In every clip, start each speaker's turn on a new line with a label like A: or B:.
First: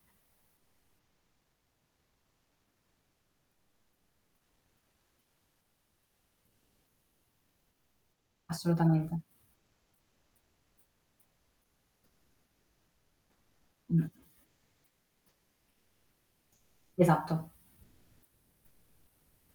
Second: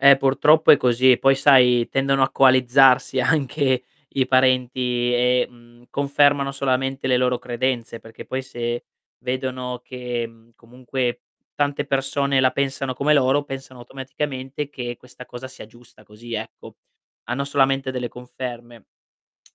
A: Eh, purtroppo è così, e poi, sai, tendono a coalizzarsi anche i parenti e, mhmm, confermano solamente le loro credenze, perché poi se
B: Assolutamente.
A: vedono che, mhmm, comunque tante persone la pensano come loro, pensano
B: Mh.
A: automaticamente che questa cosa sia giusta così, ecco, hanno
B: Esatto.
A: solamente delle conferme.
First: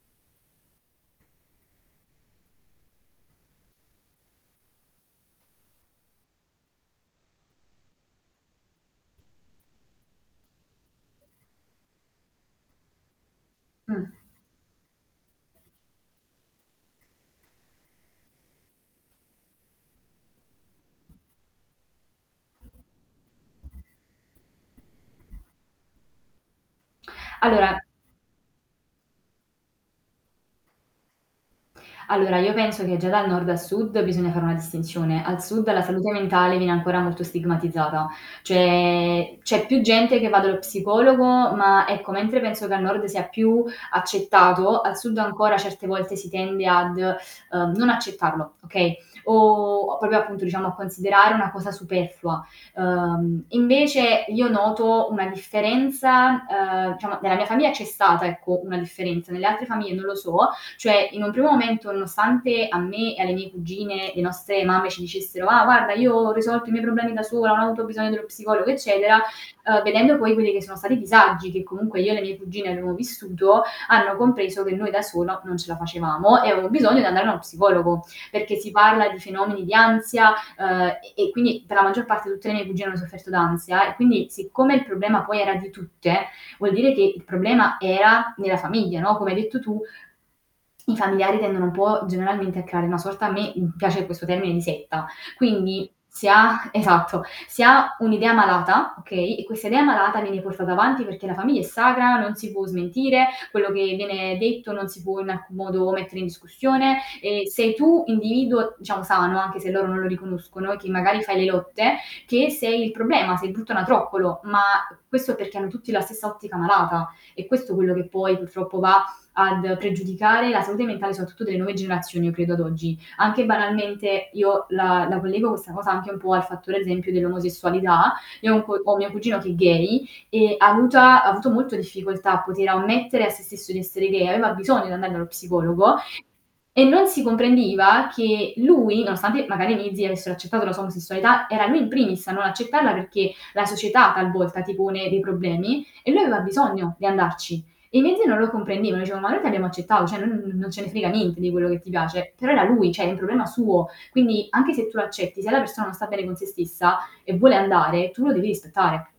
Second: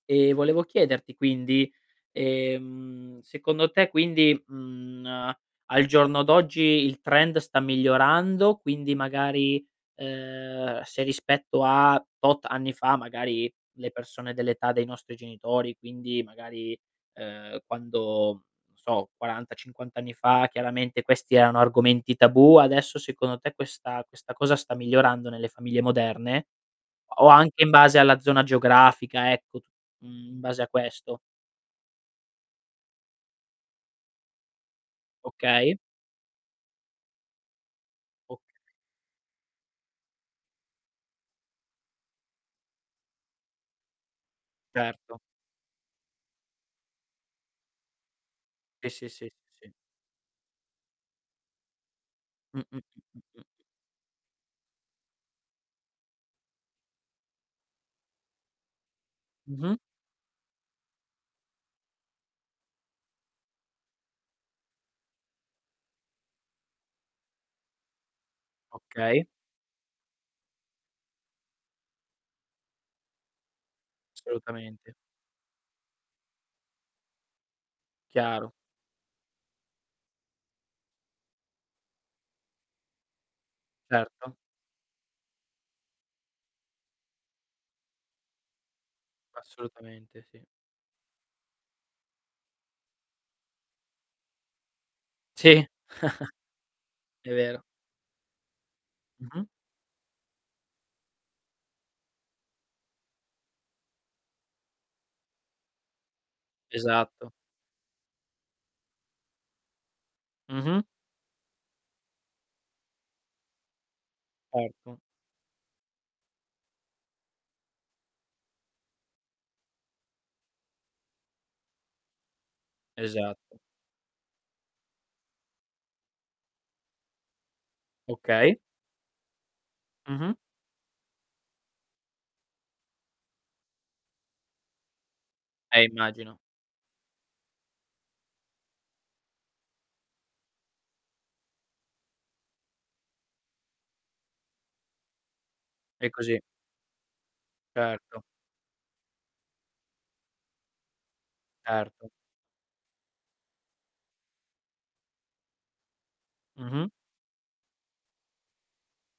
A: Ehm, volevo chiederti quindi, ehm, secondo te quindi, mhmm, n ehm, al giorno d'oggi il trend sta migliorando, quindi magari, ehm, se rispetto a tot anni fa, magari, le
B: Mh.
A: persone dell'età dei nostri genitori, quindi magari, ehm, quando non so, 40, 50 anni fa chiaramente questi erano argomenti tabù, adesso secondo te questa questa cosa sta migliorando nelle famiglie moderne? O anche in
B: Allora
A: base alla zona geografica, ecco, tu mhmm, in base a questo.
B: Allora, io penso che già dal nord a sud bisogna fare una distinzione. Al sud,
A: Okay.
B: la salute mentale viene ancora molto stigmatizzata,
A: Okay.
B: cioè c'è più gente che va dallo psicologo, ma ecco, mentre penso che al nord sia più accettato, al
A: Certo.
B: sud ancora certe volte si tende ad, uhm, non accettarlo,
A: Sì,
B: okay,
A: sì, sì. Sì,
B: o
A: sì.
B: o proprio, appunto, diciamo a considerare una cosa superflua.
A: Mh, mh, mh, mh, mh.
B: Uhm, invece io noto una differenza ehm, diciamo nella mia famiglia c'è stata, ecco, una differenza, nelle altre
A: Mh-mh.
B: famiglie non lo so, cioè in un primo momento nonostante a me e alle mie cugine, le nostre mamme ci dicessero: "Ah, guarda io ho risolto i miei problemi da sola, non ho avuto bisogno dello psicologo eccetera."
A: Okay.
B: Uhm, vedendo poi quelli che sono stati i disagi che comunque io e le mie cugine abbiamo vissuto, hanno compreso che noi
A: Assolutamente.
B: da sola non ce la facevamo e avevano bisogno di andare a uno psicologo.
A: Chiaro.
B: Perché si parla di fenomeni di ansia, ehm, e e quindi per la maggior parte tutte le mie cugine hanno sofferto d'ansia, e quindi
A: Certo.
B: siccome il problema poi era di tutte, vuol dire che il problema era nella famiglia, no, come hai detto tu,
A: Assolutamente, sì.
B: i familiari tendono un po' generalmente a creare una sorta a me, mhmm, piace questo termine di "setta".
A: Sì,
B: Quindi si ha esatto,
A: è
B: si
A: vero.
B: ha un'idea malata, okay,
A: Mh-mh.
B: e questa idea malata viene portata avanti perché la famiglia è sacra, non si può smentire, quello che viene detto non si può in alcun modo mettere in discussione,
A: Esatto.
B: e sei tu individuo, diciamo sano anche se loro non lo riconoscono e
A: Mh-mh.
B: che magari fai le lotte, che sei il problema, sei il brutto anatroccolo, ma
A: Certo.
B: questo perché hanno tutti la stessa ottica malata. È questo quello che poi purtroppo va ad pregiudicare la salute mentale soprattutto delle nuove generazioni, io credo ad oggi. Anche
A: Esatto.
B: banalmente io la la collego questa cosa anche un po' al fattore, ad esempio, dell'omosessualità. Io ho
A: Okay.
B: un co ho mio cugino che è gay,
A: Mh-mh.
B: ehm, avuta ha avuto molto difficoltà a poter ammettere a sé stesso di essere gay, aveva bisogno di andare dallo
A: Eh,
B: psicologo
A: immagino.
B: e non si comprendeva che lui nonostante magari i miei zii avessero accettato la sua omosessualità, era lui in primis a non accettarla perché la società talvolta ti pone dei problemi,
A: È
B: e lui
A: così.
B: aveva bisogno di andarci. I miei
A: Certo.
B: zii non lo comprendevano, dicevo: "Ma noi ti abbiamo accettato, cioè non non ce ne frega niente di quello che ti
A: Certo
B: piace." Però era lui, cioè è un problema suo. Quindi anche se tu accetti, se la persona non sta bene con sé
A: Mh-mh.
B: stessa e vuole andare, tu lo devi rispettare.